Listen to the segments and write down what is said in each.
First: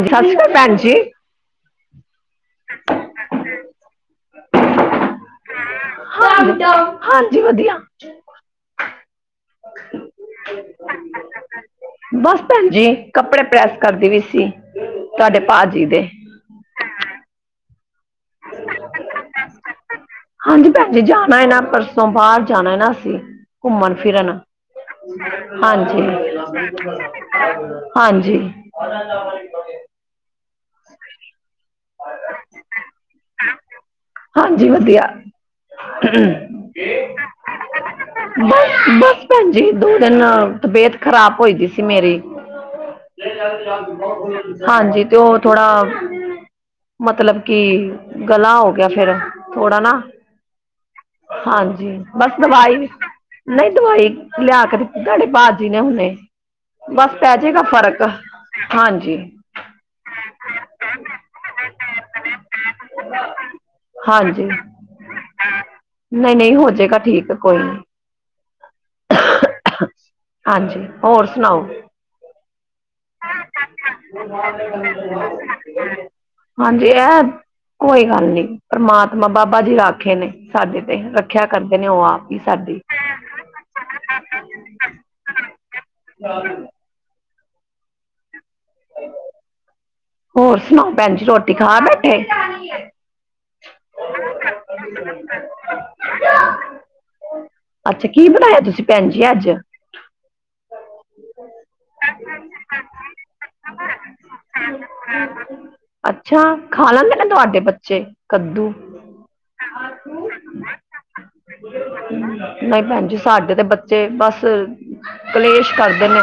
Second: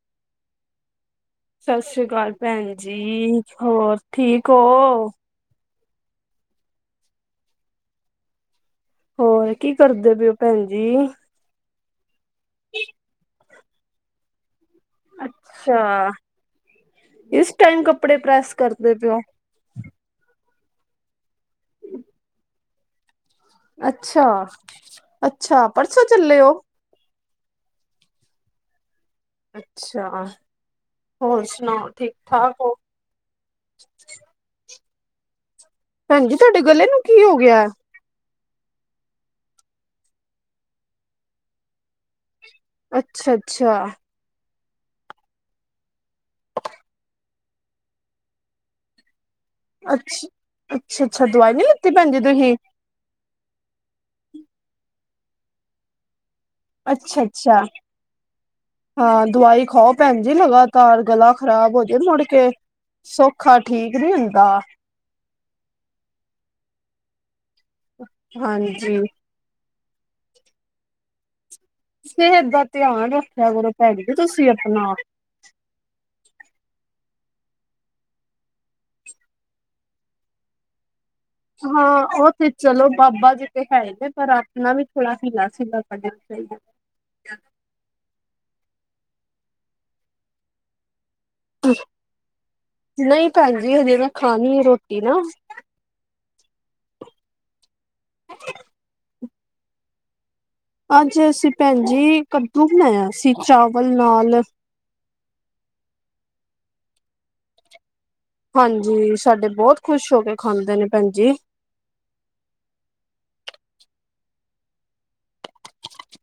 ਆਦਰਸ਼ ਭੈਣ ਜੀ। ਸਤਿ ਸ੍ਰੀ ਅਕਾਲ ਭੈਣ ਜੀ, ਹੋਰ ਠੀਕ ਹੋ? ਹਾ, ਹਾਂਜੀ ਵਧੀਆ। ਹੋਰ ਕੀ ਕਰਦੇ ਪਓ ਭੈਣ ਜੀ। ਬਸ ਭੈਣ ਜੀ, ਕੱਪੜੇ ਪ੍ਰੈਸ ਕਰਦੀ ਪੀ ਸੀ। ਤੁਹਾਡੇ ਭਾਜੀ ਦੇ ਅੱਛਾ‌ਇਸ ਟਾਈਮ ਕੱਪੜੇ ਪ੍ਰੈਸ ਕਰਦੇ ਪਿਓ। ਹਾਂਜੀ ਭੈਣ ਜ ਜਾਣਾ ਹੈ ਨਾ ਪਰਸੋਂ। ਬਾਹਰ ਜਾਣਾ ਹੈ ਨਾ ਅਸੀਂ। ਘੁੰਮਣ ਅੱਛਾ ਫਿਰਨ ਅੱਛਾ ਪਰਸੋਂ ਹਾਂਜੀ। ਚੱਲੇ ਹੋ ਹਾਂਜੀ। ਅੱਛਾ। ਹੋਰ ਸੁਣਾ ਠੀਕ ਠਾਕ ਹੋ? ਹਾਂਜੀ ਵਧੀਆ। ਭੈਣ ਜੀ, ਤੁਹਾਡੇ ਗਲੇ ਨੂੰ ਕੀ ਹੋ ਗਿਆ? ਬਸ- ਬਸ ਭੈਣ ਜੀ, ਦੋ ਦਿਨ ਤਬੀਅਤ ਖ਼ਰਾਬ ਹੋਈ ਦੀ ਸੀ ਮੇਰੀ। ਅੱਛਾ ਨਹੀਂ ਯਾਰ ਅੱਛਾ ਸ਼ਾਮ ਨੂੰ ਬਹੁਤ। ਹਾਂਜੀ ਤੇ ਉਹ ਥੋੜਾ, ਮਤਲਬ ਕਿ ਗਲਾ ਹੋ ਗਿਆ ਫੇਰ। ਥੋੜ੍ਹਾ ਨਾ। ਅੱਛ ਅੱਛਾ ਅੱਛਾ ਦਵਾਈ ਨੀ ਲਿੱਤੀ ਹਾਂਜੀ ਭੈਣ ਜੀ ਬਸ ਤੁਸੀਂ ਦਵਾਈ ਨਹੀਂ ਦਵਾਈ ਲਿਆ ਕੇ ਦਿੱਤੀ। ਤੁਹਾਡੇ ਭਾਜੀ ਨੇ ਹੁਣੇ। ਬਸ ਅੱਛਾ ਪੈ ਅੱਛਾ ਜੇਗਾ ਫ਼ਰਕ ਹਾਂਜੀ। ਹਾਂ ਦਵਾਈ ਖਾਓ ਭੈਣ ਜੀ ਲਗਾਤਾਰ ਗਲਾ ਖ਼ਰਾਬ ਹੋ ਜੇ ਮੁੜ ਕੇ, ਸੌਖਾ ਠੀਕ ਨੀ ਹੁੰਦਾ। ਨਹੀਂ-ਨਹੀਂ ਹੋਜੇਗਾ ਠੀਕ ਕੋਈ ਨੀ। ਹਾਂਜੀ। ਹਾਂਜੀ ਹੋਰ ਸੁਣਾਓ। ਸਿਹਤ ਦਾ ਧਿਆਨ ਰੱਖਿਆ ਕਰੋ। ਭੈਣ ਜੀ ਤੁਸੀਂ ਆਪਣਾ। ਹਾਂਜੀ ਆਹ। ਕੋਈ ਗੱਲ ਨੀ, ਪਰਮਾਤਮਾ ਬਾਬਾ ਜੀ ਰਾਖੇ ਨੇ ਸਾਡੇ ਤੇ ਰੱਖਿਆ ਕਰਦੇ ਹਾਂ। ਨੇ ਆਪ ਉਹ ਹੀ ਤੇ ਸਾਡੀ ਚਲੋ ਬਾਬਾ ਜੀ ਤੇ ਹੈ ਨੇ, ਪਰ ਆਪਣਾ ਵੀ ਥੋੜ੍ਹਾ ਹੀਲਾ ਵਸੀਲਾ ਕਰੀਏ। [unintelligible] [inaudible] ਹੋਰ ਸੁਣਾਓ ਭੈਣ ਜ ਰੋਟ ਨਹੀਂ ਭੈਣਜੀ ਹਜੇ ਮੈਂ ਖਾਣੀ ਆ ਰੋਟੀ ਨਾ। ਅੱਛਾ ਕੀ ਬਣਾਇਆ ਤੁਸੀਂ ਭੈਣ ਜੀ ਅੱਜ? ਅੱਜ ਅਸੀਂ ਭੈਣ ਜੀ, ਕੱਦੂ ਬਣਾਇਆ ਸੀ ਚਾਵਲ ਨਾਲ। ਅੱਛਾ ਖਾ ਲੈਂਦੇ ਨੇ ਤੁਹਾਡੇ ਬੱਚੇ? ਕੱਦੂ ਹਾਂਜੀ ਸਾਡੇ ਬਹੁਤ ਖੁਸ਼ ਹੋ ਕੇ ਖਾਂਦੇ ਨੇ ਭੈਣ ਜੀ। ਨਹੀਂ ਭੈਣ ਜੀ, ਸਾਡੇ ਤੇ ਬੱਚੇ ਬਸ ਕਲੇਸ਼। ਕਰਦੇ ਨੇ।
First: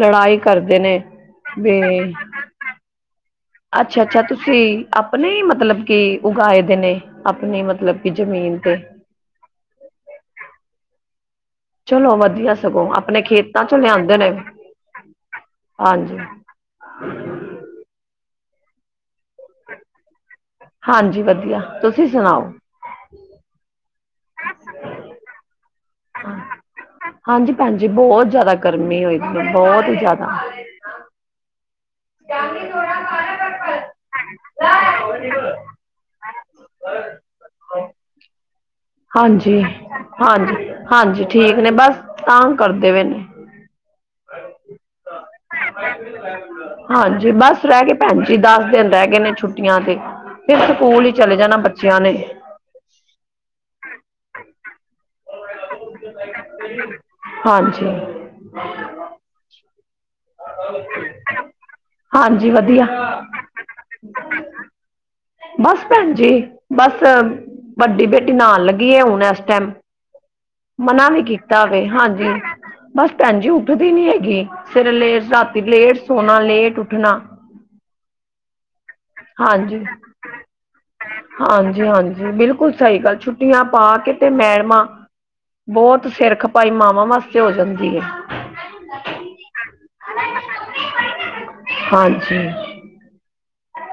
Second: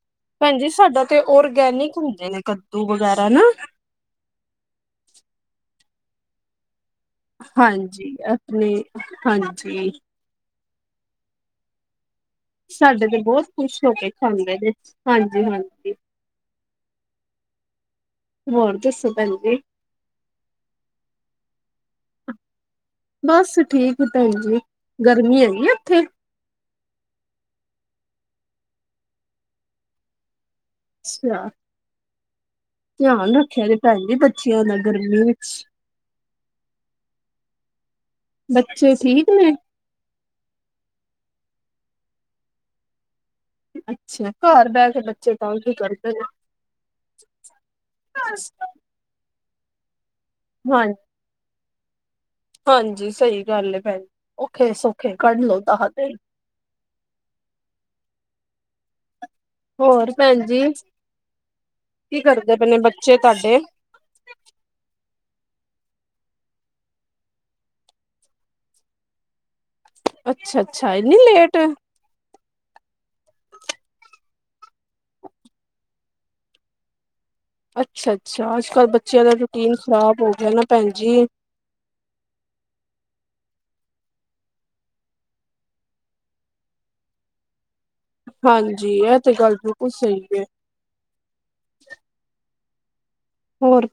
ਲੜਾਈ ਭੈਜੀ ਕਰਦੇ ਨੇ ਸਾਡਾ ਤੇ ਵੀ ਔਰਗੈਨਿਕ ਹੁੰਦੇ ਨੇ ਕੱਦੂ ਵਗੈਰਾ ਨਾ। ਅੱਛਾ-ਅੱਛਾ ਤੁਸੀਂ ਆਪਣੇ ਹੀ ਮਤਲਬ ਕਿ ਉਗਾਏ ਦੇ ਨੇ। ਆਪਣੀ ਮਤਲਬ ਹਾਂਜੀ ਕਿ ਜ਼ਮੀਨ ਤੇ ਹਾਂਜੀ। ਚਲੋ ਵਧੀਆ ਸਗੋਂ ਸਾਡੇ ਤੇ ਆਪਣੇ ਬਹੁਤ ਖੇਤਾਂ ਚੋਂ ਖੁਸ਼ ਹੋ ਕੇ ਲਿਆਂਦੇ ਨੇ ਖਾਂਦੇ ਹਾਂਜੀ ਹਾਂਜੀ। ਹ [unintelligible] ਹੋਰ ਦੱਸੋ, ਭੈਣ ਜੀ? ਹਾਂਜੀ ਵਧੀਆ ਤੁਸੀ ਸੁਣਾਓ? ਬਸ ਠੀਕ ਭੈਣ ਜੀ, ਗਰਮੀ ਹੈਗੀ ਆ ਉਥੇ? ਹਾਂਜੀ ਭੈਣਜੀ, ਬਹੁਤ ਜ਼ਿਆਦਾ ਗਰਮੀ ਹੋਈ ਪਈ ਬਹੁਤ ਹੀ ਜ਼ਿਆਦਾ। ਅੱਛਾ। ਧਿਆਨ ਰੱਖਿਆ ਜੇ ਭੈਜੀ ਬੱਚਿਆਂ ਦਾ ਗਰਮੀ ਵਿਚ। ਬੱਚੇ ਠੀਕ ਨੇ ਹਾਂਜੀ- ਹਾਂਜੀ- ਹਾਂਜੀ ਠੀਕ ਨੇ ਬਸ ਤੰਗ ਕਰਦੇ ਪਏ ਨੇ। ਅਛਾ ਘਰ ਬਹਿ ਕੇ ਬੱਚੇ ਤਾਂ ਉਹ ਕੀ ਕਰਦੇ ਨੇ। ਹਾਂਜੀ ਬਸ ਰਹਿ ਗਏ ਭੈਣ ਜੀ ਦਸ ਦਿਨ ਰਹਿ ਗਏ ਨੇ ਛੁੱਟੀਆਂ ਦੇ ਫਿਰ ਹਾਂ ਸਕੂਲ ਹੀ। ਚਲੇ ਜਾਣਾ ਬੱਚਿਆਂ ਨੇ। ਹਾਂਜੀ ਸਹੀ ਗੱਲ ਏ ਭੈਣ ਜੀ ਔਖੇ ਸੌਖੇ ਕੱਢ ਲੋ ਦਹ ਦਿਨ। ਹਾਂਜੀ। [inaudible] ਹੋਰ ਭੈਣ ਜੀ ਕੀ ਹਾਂਜੀ ਕਰਦੇ ਪਏ ਨੇ ਵਧੀਆ ਬੱਚੇ ਤੁਹਾਡੇ? ਬਸ ਭੈਣ ਜੀ, ਬਸ ਵੱਡੀ ਬੇਟੀ ਨਹਾਉਣ ਲੱਗੀ ਹੈ ਹੁਣ ਇਸ ਟਾਈਮ। ਅੱਛਾ ਅੱਛਾ ਮਨਾ ਇੰਨੀ ਵੀ ਲੇਟ ਕੀਤਾ ਵੇ ਹਾਂਜੀ ਬਸ ਭੈਣ ਜੀ, ਉੱਠਦੀ ਨੀ ਹੈਗੀ। ਸਵੇਰੇ ਲੇਟ ਨਾਤੀ ਲੇਟ ਸੋਣਾ ਲੇਟ ਉੱਠਣਾ। ਅੱਛਾ-ਅੱਛਾ ਅੱਜ ਕੱਲ ਬੱਚਿਆਂ ਦਾ ਰੂਟੀਨ ਖ਼ਰਾਬ ਹੋ ਗਿਆ ਨਾ ਭੈਣ ਜੀ। ਹਾਂਜੀ-ਹਾਂਜੀ ਬਿਲਕੁਲ ਸਹੀ ਗੱਲ ਛੁੱਟੀਆਂ ਪਾ ਕੇਤੇ ਮੈਡਮਾਂ। ਬਹੁਤ ਸਿਰ ਖਪਾਈ ਮਾਵਾਂ ਵਾਸਤੇ ਹੋ ਜਾਂਦੀ ਹੈ। ਹਾਂਜੀ, ਇਹ ਤੇ ਗੱਲ ਬਿਲਕੁਲ ਸਹੀ ਹੈ। ਹਾਂਜੀ।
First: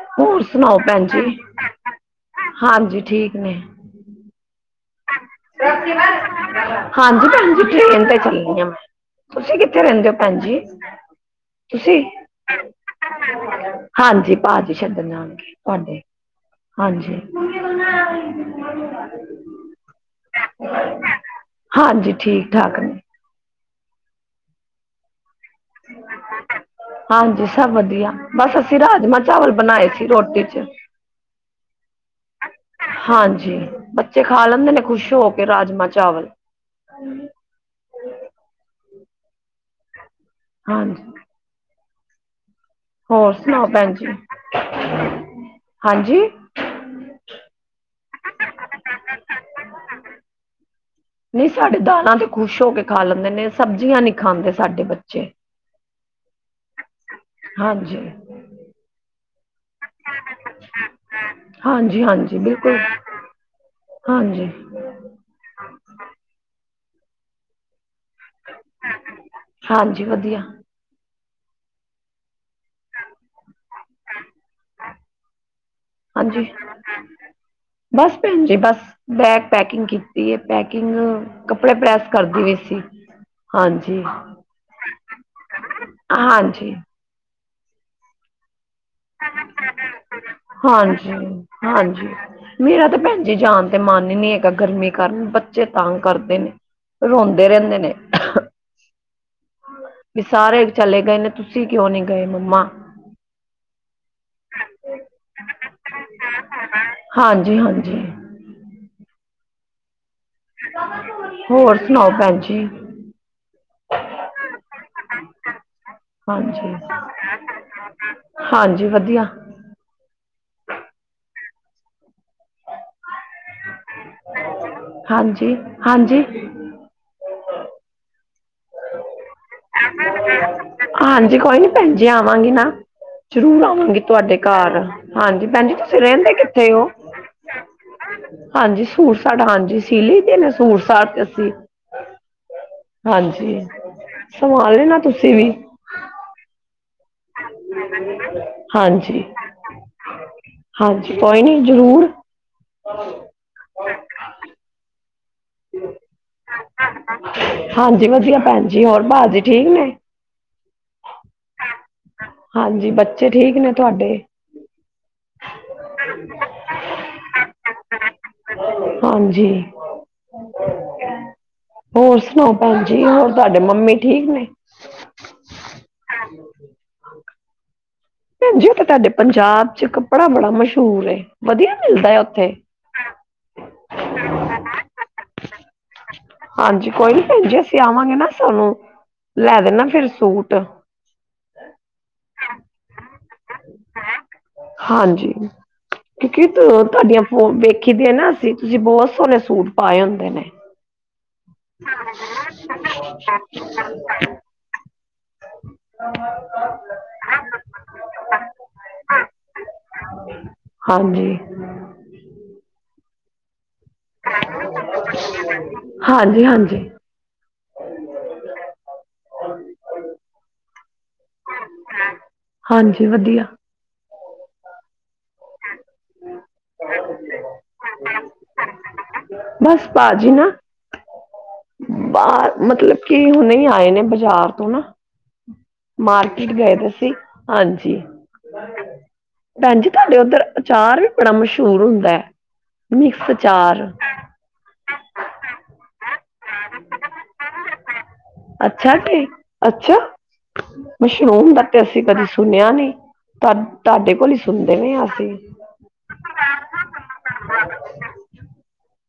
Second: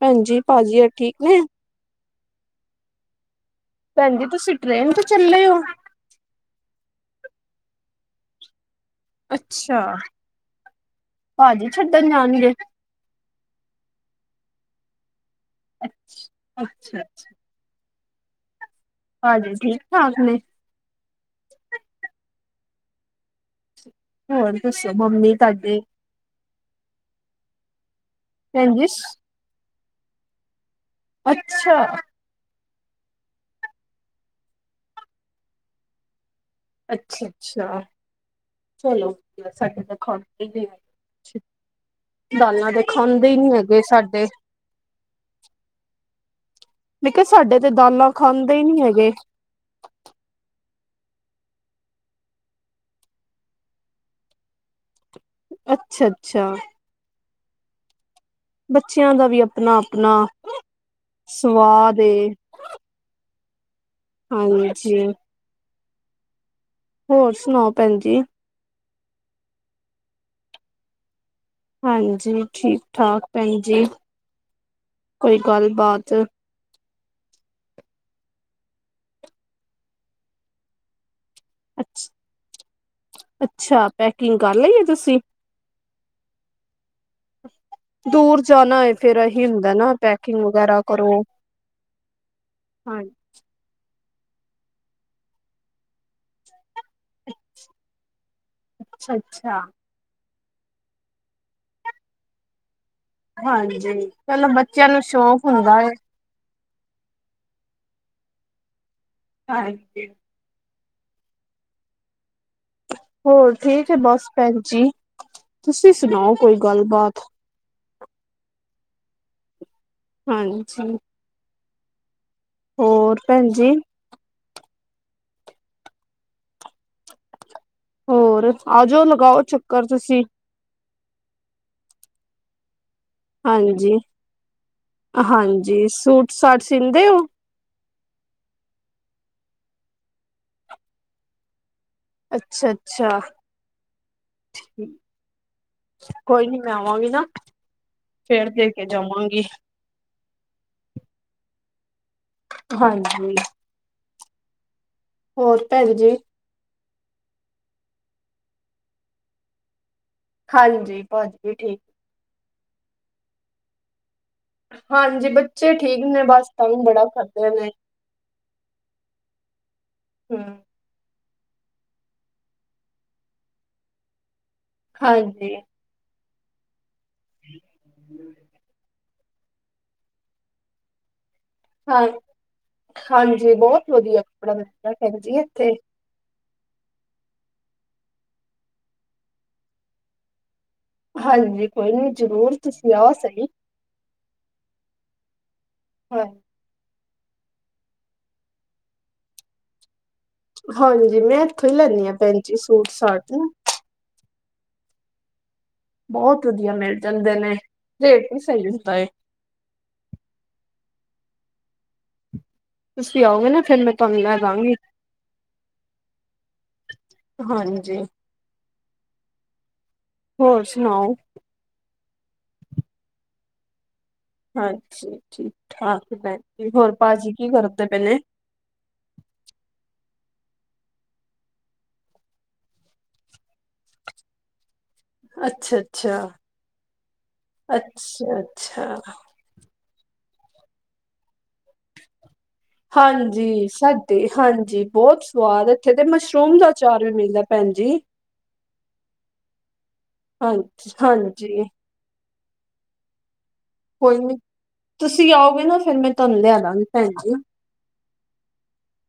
ਭੈਣ ਜੀ ਹੋਰ ਸੁਣਾਓ ਭਾਜੀ ਭੈਣ ਠੀਕ ਜੀ ਨੇ ਹਾਂਜੀ ਠੀਕ ਨੇ। ਭੈਣ ਜੀ, ਤੁਸੀਂ ਟਰੇਨ ਤੇ ਚੱਲੇ ਹੋ? ਹਾਂਜੀ ਭੈਣ ਜੀ ਟਰੇਨ ਤੇ ਚੱਲੀ ਆ। ਤੁਸੀ ਅੱਛਾ ਕਿੱਥੇ ਰਹਿੰਦੇ ਹੋ ਭੈਣ ਜੀ ਭਾਜੀ ਤੁਸੀਂ? ਛੱਡਣ ਜਾਣਗੇ ਹਾਂਜੀ ਭਾਜੀ ਛੱਡਣ ਜਾਣਗੇ ਤੁਹਾਡੇ ਅੱਛਾ ਹਾਂਜੀ। ਹਮ [unintelligible] ਹਾਂਜੀ ਠੀਕ ਠਾਕ ਨੇ? ਹਾਂਜੀ ਠੀਕ ਠਾਕ ਨੇ। ਹੋਰ ਦੱਸੋ ਮੰਮੀ ਤੁਹਾਡੇ? ਹਾਂਜੀ ਸਭ ਵਧੀਆ ਬਸ ਭੈਣ ਅਸੀ ਜੀ ਰਾਜਮਾ ਚਾਵਲ ਬਣਾਏ ਸੀ ਰੋਟੀ 'ਚ। ਅੱਛਾ! ਹਾਂਜੀ ਬੱਚੇ ਖਾ ਲੈਂਦੇ ਨੇ ਖੁਸ਼ ਹੋ ਕੇ ਰਾਜਮਾਂ ਚਾਵਲ। ਅਛਾ- ਅਛਾ ਚਲੋ ਸਾਡੇ ਤੇ ਖਾਦੇ ਨਹੀ। ਹਾਂਜੀ ਦਾਲਾਂ ਤੇ ਖਾਂਦੇ ਹੋਰ ਹੀ ਨੀ ਸੁਣਾਓ ਹੈਗੇ ਭੈਣ ਜੀ ਸਾਡੇ। ਹਾਂਜੀ ਮੈਂ ਕਿਹਾ ਸਾਡੇ ਤੇ ਦਾਲਾਂ ਖਾਂਦੇ ਹੀ ਨੀ ਹੈਗੇ। ਨਹੀ ਸਾਡੇ ਦਾਲਾਂ ਤੇ ਖੁਸ਼ ਹੋ ਕੇ ਖਾ ਲੈਂਦੇ ਨੇ ਸਬਜ਼ੀਆਂ ਨਹੀ ਖਾਂਦੇ ਸਾਡੇ ਬੱਚੇ। ਅੱਛਾ -ਅੱਛਾ। ਹਾਂਜੀ- ਬੱਚਿਆਂ ਦਾ ਵੀ ਆਪਣਾ- ਆਪਣਾ ਸਵਾਦ ਹਾਂਜੀ- ਏ ਹਾਂਜੀ ਬਿਲਕੁਲ ਹਾਂਜੀ- [unintelligible] ਹੋਰ ਸੁਣਾਓ ਭੈਣ ਜੀ- ਹਾਂਜੀ ਵਧੀਆ- ਹਾਂਜੀ ਠੀਕ ਠਾਕ ਭੈਣ ਜੀ ਕੋਈ ਗੱਲ ਬਾਤ- [unintelligible] ਬਸ ਭੈਣ ਜੀ ਬਸ ਬੈਗ ਪੈਕਿੰਗ ਕੀਤੀ ਹੈ। ਪੈਕਿੰਗ ਕੱਪੜੇ ਪ੍ਰੈਸ ਅੱਛ ਕਰਦੇ ਸੀ ਅੱਛਾ ਹਾਂਜੀ। ਪੈਕਿੰਗ ਕਰ ਲਈ ਹੈ ਤੁਸੀਂ ਹਾਂਜੀ। ਦੂਰ ਜਾਣਾ ਏ। ਹਾਂਜੀ, ਕਰੋ ਹਾਂਜੀ ਮੇਰਾ ਤਾਂ ਹਾਂ ਭੈਣ- ਜਾਣ ਤੇ ਮਨ ਹੀ ਨਹੀਂ ਹੈਗਾ ਗਰਮੀ ਕਾਰਨ ਬੱਚੇ ਤੰਗ ਕਰਦੇ ਨੇ ਰੋਂਦੇ ਰਹਿੰਦੇ ਨੇ। ਅੱਛਾ, - ਅੱਛਾ। ਸਾਰੇ ਚਲੇ ਗਏ ਨੇ ਤੁਸੀਂ ਕਿਉਂ ਨੀ ਗਏ ਮੰਮਾ। ਹਾਂਜੀ ਪਹਿਲਾਂ ਬੱਚਿਆਂ ਨੂੰ ਸ਼ੌਕ ਹੁੰਦਾ ਹੈ। ਹਾਂਜੀ, ਹਾਂਜੀ। ਹਾਂਜੀ- ਹੋਰ ਸੁਣਾਓ ਭੈਣ ਜੀ। ਹੋਰ ਠੀਕ ਹੈ। ਬਸ ਭੈਣ ਜੀ ਤੁਸੀ ਸੁਣਾਓ ਕੋਈ ਹਾਂਜੀ ਗੱਲ ਬਾਤ ਹਾਂਜੀ ਵਧੀਆ ਹਾਂਜੀ- ਹੋਰ ਭੈਣ ਜੀ- ਹਾਂਜੀ- ਹਾਂਜੀ ਹੋਰ ਆਜੋ ਲਗਾਓ ਚੱਕਰ ਤੁਸੀ- ਹਾਂਜੀ ਕੋਈ ਨੀ ਭੈਣ ਜੀ ਆਵਾਂਗੀ ਨਾ ਜ਼ਰੂਰ ਹਾਂਜੀ ਆਵਾਂਗੀ ਤੁਹਾਡੇ ਘਰ ਹਾਂਜੀ ਭੈਣ ਜੀ ਤੁਸੀ ਸੂਟ ਰਹਿੰਦੇ ਸਾਟ ਕਿਥੇ ਹੋ। ਸੀਂਦੇ ਹਾਂਜੀ ਸੂਟ ਸਾਟ ਹਾਂਜੀ ਸੀਲੀ ਲਿਤੇ ਸੂਟ ਸਾਟ ਤੇ ਅਸੀਂ ਅੱਛਾ ਅੱਛਾ ਹਾਂਜੀ, ਸਲਵਾ ਲੈਣਾ ਤੁਸੀਂ ਵੀ। ਕੋਈ ਨੀ ਮੈਂ ਆਵਾਂਗੀ ਨਾ। ਫੇਰ ਦੇ ਕੇ ਹਾਂਜੀ, ਜਾਵਾਂਗੀ ਹਾਂਜੀ ਕੋਈ ਨੀ ਜ਼ਰੂਰ। ਹਾਂਜੀ। ਹੋਰ ਭੈਣ ਜੀ। ਹਾਂਜੀ ਵਧੀਆ ਭੈਣ ਜੀ ਹੋਰ ਭਾਜੀ ਠੀਕ ਨੇ। ਹਾਂਜੀ, ਭਾਜੀ ਵੀ ਠੀਕ। ਹਾਂਜੀ, ਬੱਚੇ ਠੀਕ ਨੇ ਤੁਹਾਡੇ। ਹਾਂਜੀ ਬੱਚੇ ਠੀਕ ਨੇ ਬਸ ਤੰਗ ਬੜਾ ਕਰਦੇ ਨੇ। ਹਾਂਜੀ। [unintelligible] ਹੋਰ ਸੁਣਾਓ ਭੈਣ ਜੀ ਹੋਰ ਤੁਹਾਡੇ ਮੰਮੀ ਠੀਕ ਨੇ। ਹਾਂਜੀ। ਹਾਂ। [inaudible] ਭੈਣ ਜੀ ਉਹ ਤਾਂ ਤੁਹਾਡੇ ਪੰਜਾਬ ਚ ਕੱਪੜਾ ਬੜਾ ਮਸ਼ਹੂਰ ਏ। ਵਧੀਆ ਹਾਂ, ਮਿਲਦਾ ਹੈ ਉੱਥੇ ਹਾਂਜੀ ਬਹੁਤ ਵਧੀਆ ਕੱਪੜਾ ਮਿਲਦਾ ਹੈ ਭੈਣ ਜੀ ਇੱਥੇ। ਹਾਂਜੀ ਕੋਈ ਨੀ ਭੈਣ ਜੀ ਅਸੀਂ ਆਵਾਂਗੇ ਨਾ ਸਾਨੂੰ ਲੈ ਦੇਣਾ ਫਿਰ ਸੂਟ। ਹਾਂਜੀ, ਕੋਈ ਨੀ ਜਰੂਰ ਤੁਸੀਂ ਆਓ ਸਹੀ। ਹਾਂਜੀ, ਹਾਂ ਕਿਉਂਕਿ ਤੁਹਾਡੀਆਂ- ਵੇਖੀ ਦੇ ਹੈ ਨਾ ਅਸੀਂ, ਤੁਸੀਂ ਬਹੁਤ ਸੋਹਣੇ ਸੂਟ ਪਾਏ ਹੁੰਦੇ ਨੇ। ਹਾਂਜੀ, ਮੈਂ ਇੱਥੋਂ ਹੀ ਲੈਦੀ ਹਾਂ, ਭੈਣ ਜੀ ਸੂਟ ਸਾਟ ਵੀ। [unintelligible] ਬਹੁਤ ਵਧੀਆ ਮਿਲ ਜਾਂਦੇ ਨੇ, ਰੇਟ ਵੀ ਸਹੀ ਹੁੰਦਾ ਹੈ। ਹਾਂਜੀ। ਤੁਸੀਂ ਆਓਗੇ ਨਾ, ਫਿਰ ਮੈਂ ਤੁਹਾਨੂੰ ਲੈ ਜਾਵਾਂਗੀ। ਹਾਂਜੀ ਹਾਂਜੀ ਹਾਂਜੀ। ਹੋਰ ਸੁਣਾਓ। ਹਾਂਜੀ ਵਧੀਆ- ਹਾਂਜੀ ਠੀਕ ਠਾਕ ਭੈਣ ਜੀ, ਹੋਰ ਭਾਜੀ ਕੀ ਕਰਦੇ ਪਏ ਨੇ ਬਸ ਭਾਜੀ ਨਾ- ਬਾਹਰ, ਮਤਲਬ ਕਿ ਹੁਣੇ ਆਏ ਨੇ ਬਜ਼ਾਰ ਤੋਂ ਨਾ ਅਛਾ- ਮਾਰਕੀਟ ਗਏ ਦੇ ਸੀ, ਹਾਂਜੀ- ਅੱਛਾ ਅੱਛਾ ਭੈਣ ਜੀ ਤੁਹਾਡੇ ਉਧਰ ਅਚਾਰ ਵੀ ਬੜਾ ਮਸ਼ਹੂਰ ਹੁੰਦਾ ਹੈ, ਮਿਕਸ ਅਚਾਰ ਤੇ ਹਾਂਜੀ ਬਹੁਤ ਸਵਾਦ, ਇਥੇ ਤੇ ਮਸ਼ਰੂਮ ਦਾ ਅਚਾਰ ਵੀ ਮਿਲਦਾ ਭੈਣ ਜੀ ਅਛਾ ਤੇ ਅਛਾ, ਹਾਂਜੀ ਮਸ਼ਰੂਮ ਦਾ ਹਾਂਜੀ ਤੇ ਅਸੀ ਕਦੇ ਸੁਣਿਆ ਨਹੀ ਤੂ ਤੁਹਾਡੇ ਕੋਈ ਕੋਲ ਹੀ ਨੀ ਸੁਣਦੇ ਨੇ, ਆਕੇ ਤੁਸੀਂ ਆਓਗੇ ਨਾ ਫਿਰ ਮੈਂ ਤੁਹਾਨੂੰ ਲਿਆ ਦਾਂਗੀ ਭੈਣ ਜੀ।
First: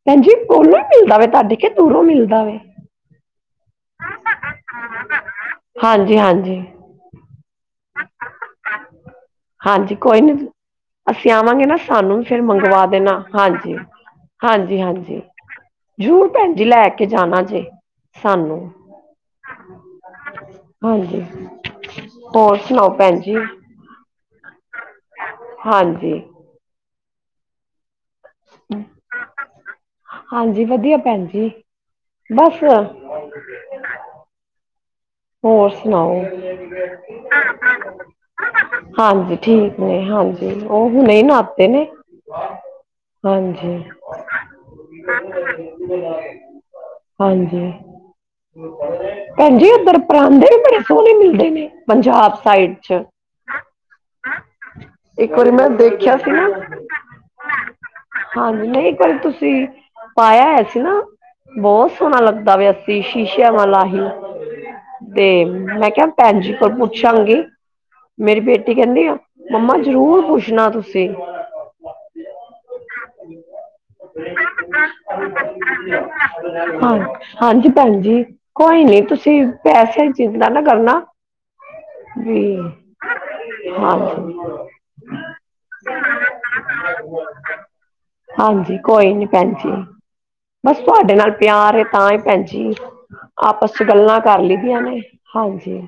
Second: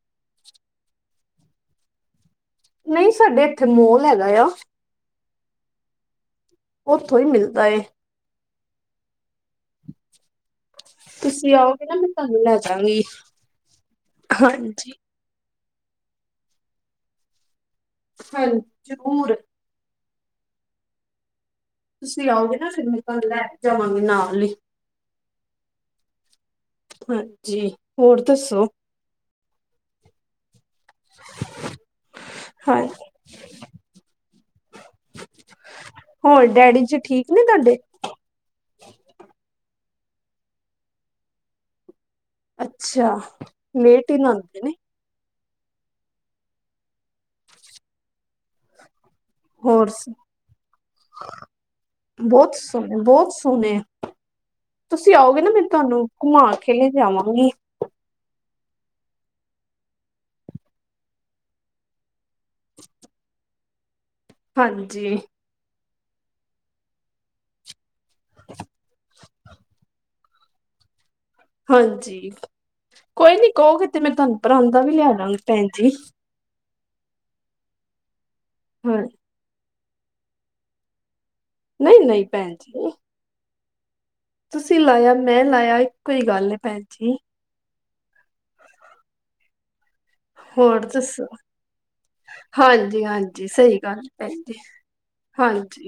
ਭੈਣ ਜੀ ਕੋਲੋ ਮਿਲਦਾ ਵੇ ਤੁਹਾਡੇ, ਕੇ ਦੂਰੋਂ ਮਿਲਦਾ ਵੇ। ਨਹੀਂ ਸਾਡੇ- ਇਥੇ ਮੋਲ ਹੈਗਾ ਆ, ਹਾਂਜੀ ਹਾਂਜੀ ਉੱਥੋਂ ਹੀ ਮਿਲਦਾ ਏ। ਹਾਂਜੀ ਕੋਈ ਨੀ, ਅਸੀਂ ਤੁਸੀਂ ਆਵਾਂਗੇ ਨਾ ਆਓਗੇ ਮੈਂ ਸਾਨੂੰ ਤੁਹਾਨੂੰ ਫਿਰ ਲੈ ਮੰਗਵਾ ਜਾਵਾਂਗੀ ਦੇਣਾ, ਹਾਂਜੀ। ਹਾਂਜੀ, ਹਾਂਜੀ ਜ਼ਰੂਰ ਭੈਣ ਜੀ ਲੈ ਕੇ ਜਾਣਾ ਜੇ ਹਾਂਜੀ ਸਾਨੂੰ। ਜ਼ਰੂਰ। ਹਾਂਜੀ। ਤੁਸੀਂ ਆਓਗੇ ਹੋਰ ਨਾ, ਫਿਰ ਸੁਣਾਓ ਮੈਂ ਭੈਣ ਤੁਹਾਨੂੰ ਜੀ ਲੈ ਕੇ ਜਾਵਾਂਗੀ ਨਾਲ ਈ। ਹਾਂਜੀ। ਹਾਂਜੀ, ਹੋਰ ਦੱਸੋ। ਹਾਂਜੀ ਵਧੀਆ ਭੈਣ ਜੀ, ਬਸ- [inaudible] ਹੋਰ ਸੁਣਾਓ। ਹੋਰ ਡੈਡੀ ਜੀ ਠੀਕ ਨੇ ਤੁਹਾਡੇ ਹਾਂਜੀ ਠੀਕ ਨੇ ਹਾਂਜੀ, ਉਹ ਹੁਣੇ ਨਹਾਤੇ ਨੇ- ਅੱਛਾ ਹਾਂਜੀ- ਲੇਟ ਹੀ ਨਾਂਦੇ ਨੇ ਹਾਂਜੀ- ਭੈਣ ਜੀ ਉਧਰ- ਬ ਪੰਜਾਬ ਸਾਈਡ ਚ ਬਹੁਤ ਸੋਣੇ ਐ ਤੁਸੀ ਇੱਕ ਆਓਗੇ ਨਾ, ਵਾਰੀ ਮੈ ਮੈਂ ਤੁਹਾਨੂੰ ਦੇਖਿਆ ਸੀ ਨਾ ਘੁਮਾ ਕੇ ਲੈ ਜਾਵਾਂਗੀ ਹਾਂਜੀ ਨਹੀ ਇਕ ਵਾਰੀ ਤੁਸੀ, ਪਾਇਆ ਹੈ ਸੀ ਨਾ- ਬਹੁਤ ਸੋਹਣਾ ਲੱਗਦਾ ਪੇਆ ਸੀ, ਸ਼ੀਸ਼ੇਆਂ ਵਾਲਾ ਹੀ- ਹਾਂਜੀ। ਤੇ ਮੈਂ ਕਿਹਾ, ਭੈਣ ਜੀ ਕੋਲ ਪੁਛਾਂਗੀ- ਮੇਰੀ ਬੇਟੀ ਕਹਿਦੀ ਐ, ਮੰਮਾ ਜ਼ਰੂਰ ਪੁਛਣਾ ਤੁਸੀ ਹਾਂਜੀ ਕੋਈ ਨੀ ਕਹੋਗੇ, ਤੇ ਮੈ ਤੁਹਾਨੂੰ ਪ ਪਰਾਨਦਾ ਵੀ ਲਿਆ ਦਵਾਂਗੀ ਭੈਣ ਜੀ ਹਾਂ ਹਾਂਜੀ ਭੈਣ ਜੀ, ਕੋਈ ਨੀ ਹਾਂ, ਤੁਸੀ- ਪੈਸੇ ਦੀ ਚਿੰਤਾ ਨਾ ਕਰਨਾ ਨਹੀਂ-ਨਹੀਂ ਜੀ ਹਾਂਜੀ ਤੁਸੀ ਲਾਇਆ ਮੈ ਲਾਇਆ, ਈਕੋ ਗੱਲ ਹੈ ਭੈਣ ਜੀ [inaudible] ਹਾਂਜੀ ਕੋਈ ਨੀ ਭੈਣ ਜੀ ਬਸ ਹੋਰ ਤੁਹਾਡੇ ਦੱਸੋ? ਨਾਲ ਪਿਆਰ ਐ, ਤਾਂ ਹੀ ਭੈਣ ਜੀ, ਹਾਂਜੀ-ਹਾਂਜੀ ਆਪਸ ਸਹੀ 'ਚ ਗੱਲ ਗੱਲਾਂ ਕਰ ਭੈਣ ਜੀ ਦੀਆਂ ਨੇ, ਹਾਂਜੀ-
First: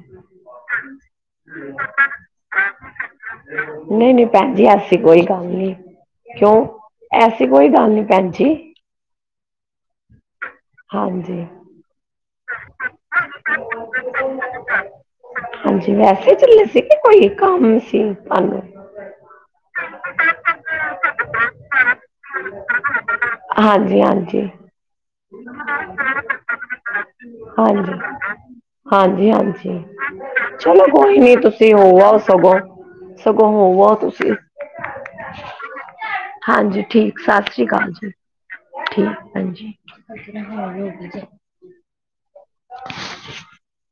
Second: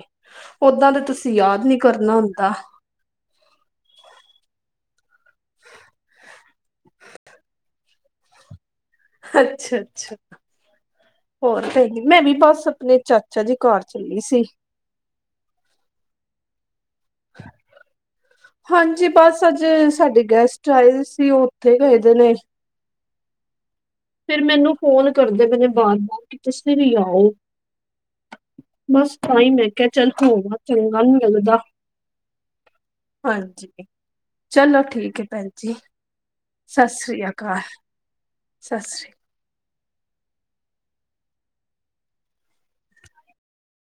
ਓਦਾਂ ਤੇ ਤੁਸੀਂ ਯਾਦ ਨੀ ਕਰਨਾ ਹੁੰਦਾ। ਨਹੀ- ਨਹੀ ਭੈਣ ਜੀ, ਐਸੀ ਕੋਈ ਗੱਲ ਨੀ ਕਿਉ? ਐਸੀ ਕੋਈ ਗੱਲ ਨੀ, ਭੈਣ ਜੀ। ਅੱਛਾ -ਅੱਛਾ, ਹਾਂਜੀ ਹੋਰ, ਮੈ ਵੀ ਬਸ ਅਪਨੇ ਚਾਚਾ ਜੀ, ਘਰ ਚੱਲੀ ਸੀ। ਹਾਂਜੀ, ਵੈਸੇ ਚੱਲੇ ਸੀ, ਕਿ ਕੋਈ ਕੰਮ ਸੀ? ਤੁਹਾਨੂੰ ਹਾਂਜੀ ਬਸ, ਅੱਜ ਸਾਡੇ ਗੈਸਟ ਆਏ ਸੀ, ਉਹ ਉਥੇ ਗਏ ਦੇ ਨੇ। ਹਾਂਜੀ- ਹਾਂਜੀ। ਫੇਰ, ਮੈਨੂੰ ਫੋਨ ਕਰਦੇ ਪਏ ਨੇ, ਬਾਰ- ਬਾਰ ਕਿ ਤੁਸੀਂ ਵੀ ਆਓ। ਬਸ ਤਾਂ ਹੀ ਮੈਂ ਹਾਂਜੀ-ਹਾਂਜੀ, ਕਿਹਾ ਚੱਲ ਹੋਵਾਂ ਚਲੋ ਚੰਗਾ ਕੋਈ ਨੀ, ਲੱਗਦਾ। ਤੁਸੀਂ ਹੋ ਆਓ ਸਗੋਂ। ਸਗੋਂ, ਹੋ ਹਾਂਜੀ ਆਉ ਤੁਸੀਂ, ਚਲੋ ਠੀਕ ਹੈ ਭੈਣ ਜੀ ਹਾਂਜੀ ਠੀਕ ਸਤਿ ਸ੍ਰੀ ਅਕਾਲ। ਹਾਂਜੀ, ਸਤਿ ਸ੍ਰੀ ਠੀਕ ਐ, ਭੈਣ ਜੀ। [inaudible]